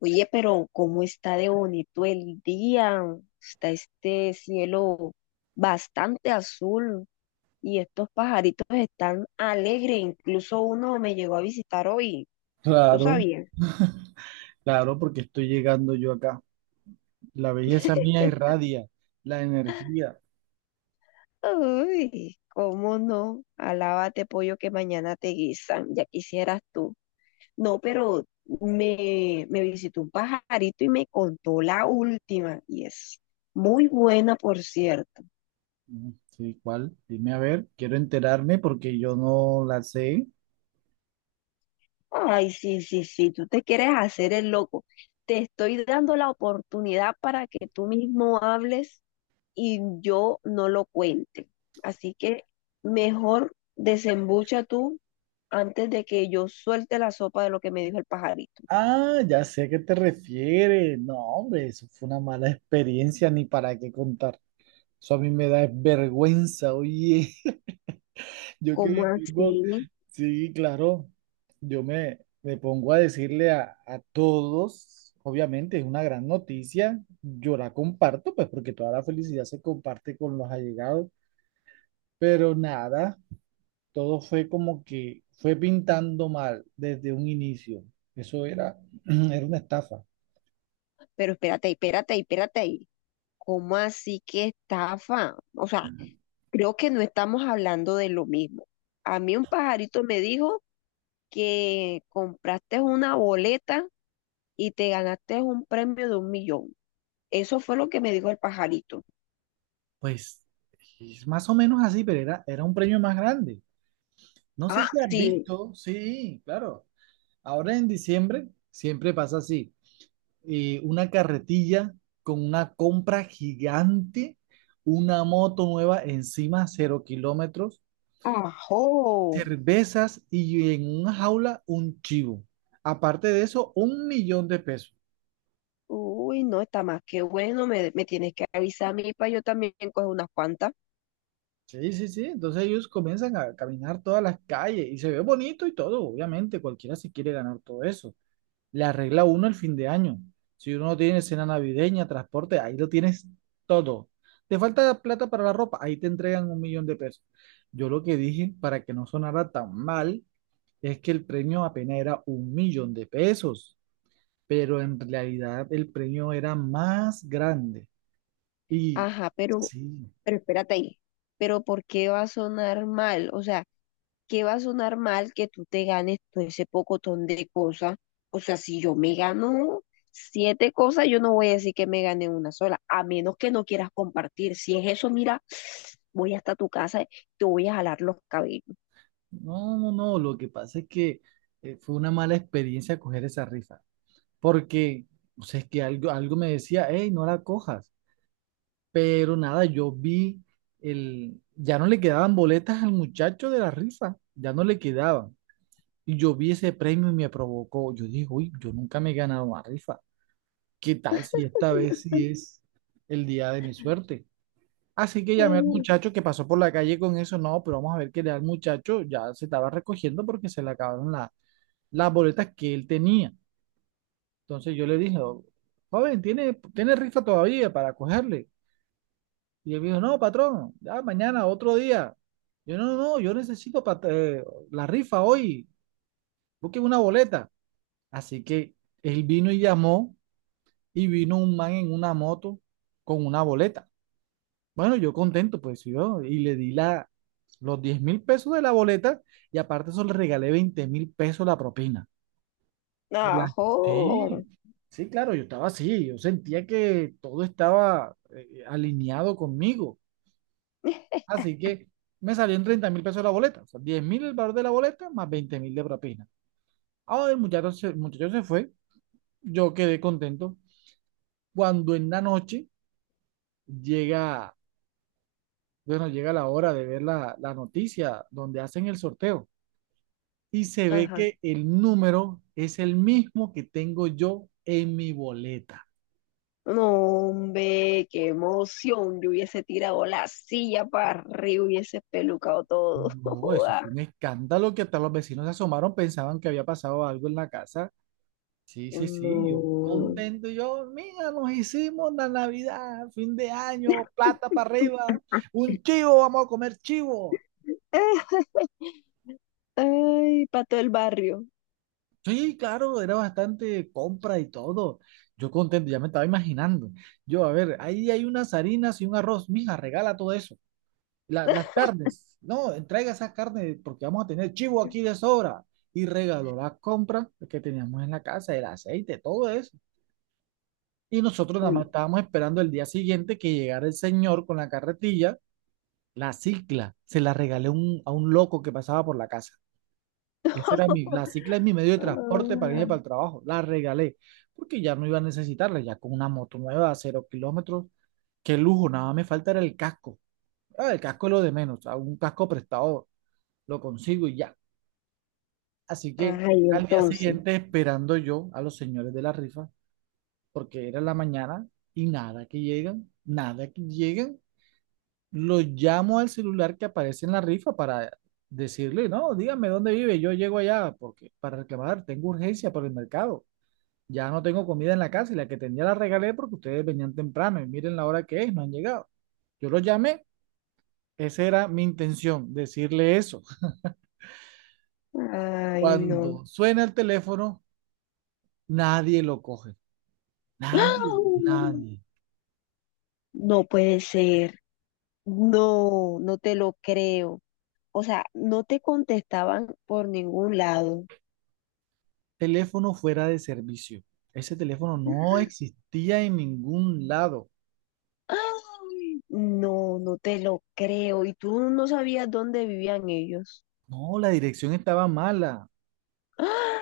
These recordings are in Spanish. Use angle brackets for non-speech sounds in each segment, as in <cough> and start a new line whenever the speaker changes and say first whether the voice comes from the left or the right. left: Oye, pero ¿cómo está de bonito el día? Está este cielo bastante azul y estos pajaritos están alegres. Incluso uno me llegó a visitar hoy. ¿Tú
right: Claro,
left: sabías?
right: claro, porque estoy llegando yo acá. La belleza mía irradia, la energía.
left: Uy, ¿cómo no? Alábate pollo que mañana te guisan. Ya quisieras tú. No, pero me visitó un pajarito y me contó la última. Y es muy buena, por cierto.
right: Mm, sí, ¿cuál? Dime a ver, quiero enterarme porque yo no la sé.
left: Ay, sí, sí, sí, tú te quieres hacer el loco. Te estoy dando la oportunidad para que tú mismo hables y yo no lo cuente. Así que mejor desembucha tú antes de que yo suelte la sopa de lo que me dijo el pajarito.
right: Ah, ya sé a qué te refieres. No, hombre, eso fue una mala experiencia, ni para qué contar. Eso a mí me da vergüenza, oye. Yo que
left: ¿Cómo
right: me pongo,
left: así?
right: sí, claro, yo me pongo a decirle a todos, obviamente es una gran noticia, yo la comparto, pues porque toda la felicidad se comparte con los allegados, pero nada, todo fue como que fue pintando mal desde un inicio, eso era, <clears throat> era una estafa.
left: Pero espérate, espérate, espérate ahí. ¿Cómo así que estafa? O sea, creo que no estamos hablando de lo mismo. A mí un pajarito me dijo que compraste una boleta y te ganaste un premio de 1 millón. Eso fue lo que me dijo el pajarito.
right: Pues es más o menos así, pero era un premio más grande. No sé
left: Ah,
right: si has
left: sí.
right: visto, sí, claro, ahora en diciembre siempre pasa así. Una carretilla con una compra gigante, una moto nueva encima, cero kilómetros,
left: Ajo.
right: cervezas y en una jaula un chivo. Aparte de eso, un millón de pesos.
left: Uy, no, está más que bueno. Me tienes que avisar a mí para yo también coger unas cuantas.
right: Sí, sí, sí. Entonces ellos comienzan a caminar todas las calles y se ve bonito y todo, obviamente. Cualquiera se quiere ganar todo eso. Le arregla uno el fin de año. Si uno no tiene cena navideña, transporte, ahí lo tienes todo. Te falta plata para la ropa, ahí te entregan un millón de pesos. Yo lo que dije, para que no sonara tan mal, es que el premio apenas era un millón de pesos, pero en realidad el premio era más grande. Y
left: Ajá,
right: sí,
left: pero espérate ahí. Pero ¿por qué va a sonar mal? O sea, qué va a sonar mal que tú te ganes todo ese pocotón de cosas. O sea, si yo me gano siete cosas, yo no voy a decir que me gané una sola, a menos que no quieras compartir. Si es eso, mira, voy hasta tu casa, te voy a jalar los cabellos.
right: no, no, no, lo que pasa es que fue una mala experiencia coger esa rifa, porque, o sea, es que algo me decía, hey, no la cojas. Pero nada, yo vi el, ya no le quedaban boletas al muchacho de la rifa, ya no le quedaban. Y yo vi ese premio y me provocó. Yo dije, uy, yo nunca me he ganado una rifa. ¿Qué tal si esta vez sí es el día de mi suerte? Así que llamé al
left: Mm.
right: muchacho que pasó por la calle con eso. No, pero vamos a ver qué le da al muchacho. Ya se estaba recogiendo porque se le acabaron las boletas que él tenía. Entonces yo le dije, "Oh, joven, ¿tiene rifa todavía para cogerle?" Y él me dijo, no, patrón, ya mañana, otro día. Yo, no, no, no, yo necesito la rifa hoy, busquen una boleta. Así que él vino y llamó y vino un man en una moto con una boleta. Bueno, yo contento, pues yo, y le di la, los 10.000 pesos de la boleta y aparte eso le regalé 20.000 pesos la propina. Por la-
left: Ajo.
right: Sí, sí, claro, yo estaba así, yo sentía que todo estaba alineado conmigo. Así que me salió en 30.000 pesos la boleta. O sea, 10 mil el valor de la boleta más 20.000 de propina. Ahora el muchacho, el muchacho se fue. Yo quedé contento. Cuando en la noche llega, bueno, llega la hora de ver la noticia donde hacen el sorteo. Y se ve
left: Ajá.
right: que el número es el mismo que tengo yo en mi boleta.
left: No, hombre, qué emoción. Yo hubiese tirado la silla para arriba, hubiese pelucado todo. <laughs>
right: No, eso
left: Joda.
right: fue un escándalo que hasta los vecinos se asomaron, pensaban que había pasado algo en la casa. Sí, sí, sí, yo
left: No.
right: contento, yo, mira, nos hicimos la Navidad, fin de año, plata para arriba, un chivo, vamos a comer chivo.
left: Ah, ay, para todo el barrio.
right: Sí, claro, era bastante compra y todo. Yo contento, ya me estaba imaginando. Yo, a ver, ahí hay unas harinas y un arroz, mija, regala todo eso. Las carnes, no, entrega esas carnes porque vamos a tener chivo aquí de sobra. Y regaló la compra que teníamos en la casa, el aceite, todo eso. Y nosotros nada más
left: Uy.
right: estábamos esperando el día siguiente que llegara el señor con la carretilla, la cicla. Se la regalé a un loco que pasaba por la casa. Esa era mi, la cicla es mi
left: <laughs>
right: medio de transporte para irme
left: Ah,
right: para el trabajo. La regalé porque ya no iba a necesitarla, ya con una moto nueva a cero kilómetros. Qué lujo, nada más me falta era el casco. Ah, el casco es lo de menos, a un casco prestado lo consigo y ya. Así que
left: ay,
right: al día
left: entonces.
right: siguiente esperando yo a los señores de la rifa, porque era en la mañana y nada que llegan, nada que llegan. Lo llamo al celular que aparece en la rifa para decirle, no, dígame dónde vive, yo llego allá porque para reclamar, tengo urgencia por el mercado. Ya no tengo comida en la casa y la que tenía la regalé porque ustedes venían temprano y miren la hora que es, no han llegado. Yo lo llamé, esa era mi intención, decirle eso.
left: Ay, no.
right: Cuando suena el teléfono, nadie lo coge,
left: <gasps> ¡Ah!
right: nadie, nadie.
left: No puede ser. No, no te lo creo. O sea, no te contestaban por ningún lado.
right: Teléfono fuera de servicio. Ese teléfono no existía en ningún lado.
left: <gasps> Ay, no, no te lo creo. Y tú no sabías dónde vivían ellos.
right: No, la dirección estaba mala.
left: <gasps> ¡Ah!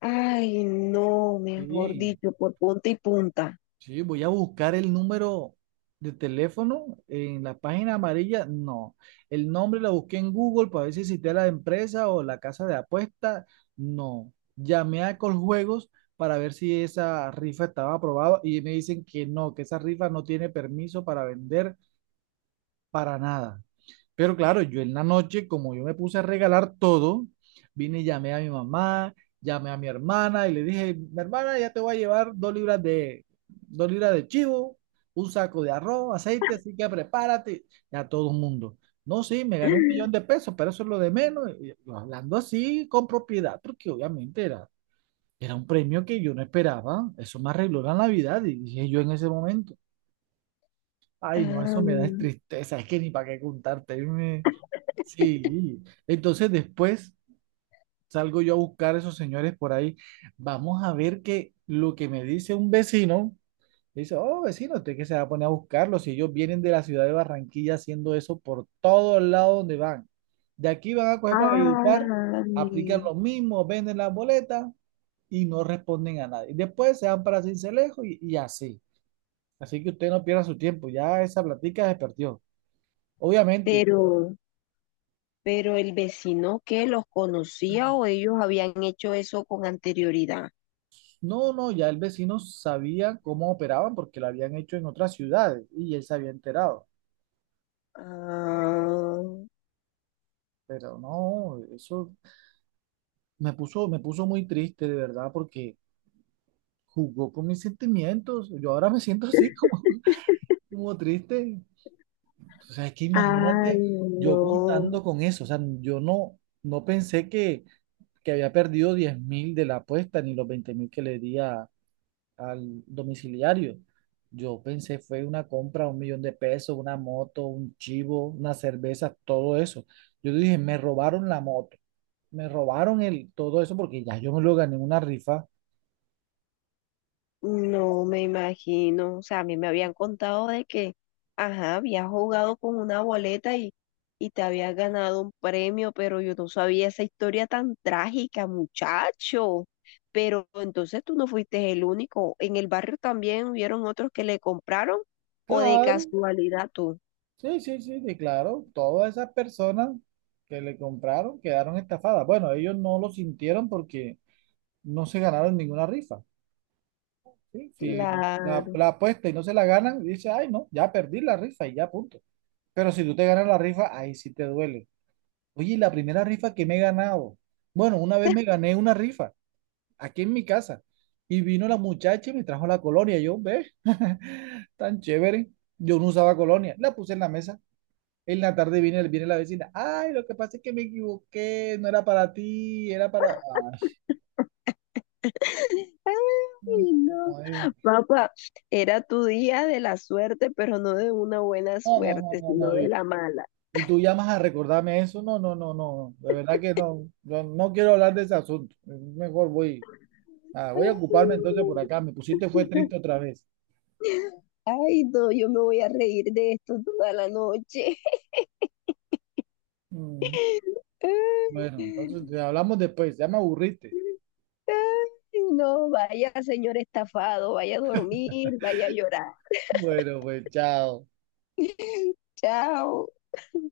left: Ay, no, mejor
right: Sí,
left: dicho, por punta y punta.
right: sí, voy a buscar el número de teléfono en la página amarilla. No, el nombre lo busqué en Google para ver si existía la empresa o la casa de apuestas. No, llamé a Coljuegos para ver si esa rifa estaba aprobada y me dicen que no, que esa rifa no tiene permiso para vender para nada. Pero claro, yo en la noche, como yo me puse a regalar todo, vine y llamé a mi mamá, llamé a mi hermana y le dije, mi hermana, ya te voy a llevar 2 libras de chivo, un saco de arroz, aceite, así que prepárate. Y a todo el mundo. No, sí, me gané un
left: <gasps>
right: millón de pesos, pero eso es lo de menos. Y yo hablando así con propiedad, porque obviamente era, era un premio que yo no esperaba. Eso me arregló la Navidad, y dije yo en ese momento. Ay, no, eso me da es
left: Am,
right: tristeza, es que ni para qué contarte. Sí, entonces después salgo yo a buscar a esos señores por ahí. Vamos a ver que lo que me dice un vecino, dice, oh vecino, usted que se va a poner a buscarlos. Si ellos vienen de la ciudad de Barranquilla haciendo eso por todos lados donde van. De aquí van a coger para Valledupar, aplican
left: ay,
right: lo mismo, venden las boletas y no responden a nadie. Después se van para Cincelejo y así. Así que usted no pierda su tiempo, ya esa platica se perdió. Obviamente.
left: pero Pero el vecino que los conocía o ellos habían hecho eso con anterioridad.
right: No, no, ya el vecino sabía cómo operaban porque lo habían hecho en otras ciudades y él se había enterado.
left: Ah,
right: Pero no, eso me puso muy triste de verdad porque jugó con mis sentimientos. Yo ahora me siento así como, <laughs> como triste. O sea, es que
left: ah,
right: imagínate yo
left: no,
right: contando con eso. O sea, yo no, no pensé que había perdido 10.000 de la apuesta ni los 20.000 que le di a, al domiciliario. Yo pensé fue una compra, un millón de pesos, una moto, un chivo, una cerveza, todo eso. Yo dije, me robaron la moto, me robaron el, todo eso porque ya yo me lo gané en una rifa.
left: no me imagino. O sea, a mí me habían contado de que, ajá, habías jugado con una boleta y te habías ganado un premio, pero yo no sabía esa historia tan trágica, muchacho. Pero entonces tú no fuiste el único. En el barrio también hubieron otros que le compraron o de
right: Claro,
left: casualidad tú.
right: sí, sí, sí, sí, claro. Todas esas personas que le compraron quedaron estafadas. Bueno, ellos no lo sintieron porque no se ganaron ninguna rifa. ¿Sí? Si la,
left: Claro.
right: la apuesta y no se la ganan, dice, ay, no, ya perdí la rifa y ya punto. Pero si tú te ganas la rifa, ahí sí te duele. Oye, y la primera rifa que me he ganado. Bueno, una vez me gané una rifa aquí en mi casa y vino la muchacha y me trajo la colonia. Yo, ve, <laughs> tan chévere. Yo no usaba colonia. La puse en la mesa. En la tarde viene la vecina. Ay, lo que pasa es que me equivoqué. No era para ti, era para...
left: Ay, no.
right: Ay,
left: Papá, era tu día de la suerte, pero no de una buena
right: no, no, no,
left: suerte,
right: no, No, no,
left: sino
right: no, no. No.
left: de
right: Y,
left: la mala.
right: y tú llamas a recordarme eso. No, no, no, no. De verdad que no. No, no quiero hablar de ese asunto. Mejor voy. Ah, voy a ocuparme entonces
left: Ay,
right: por acá. Me pusiste fue triste otra vez.
left: ay, no, yo me voy a reír de esto toda la noche.
right: Mm, bueno, entonces
left: <laughs>
right: te hablamos después. Ya me aburriste.
left: Ay, no, vaya, señor estafado, vaya a dormir, vaya a llorar.
right: Bueno, pues chao.
left: Chao.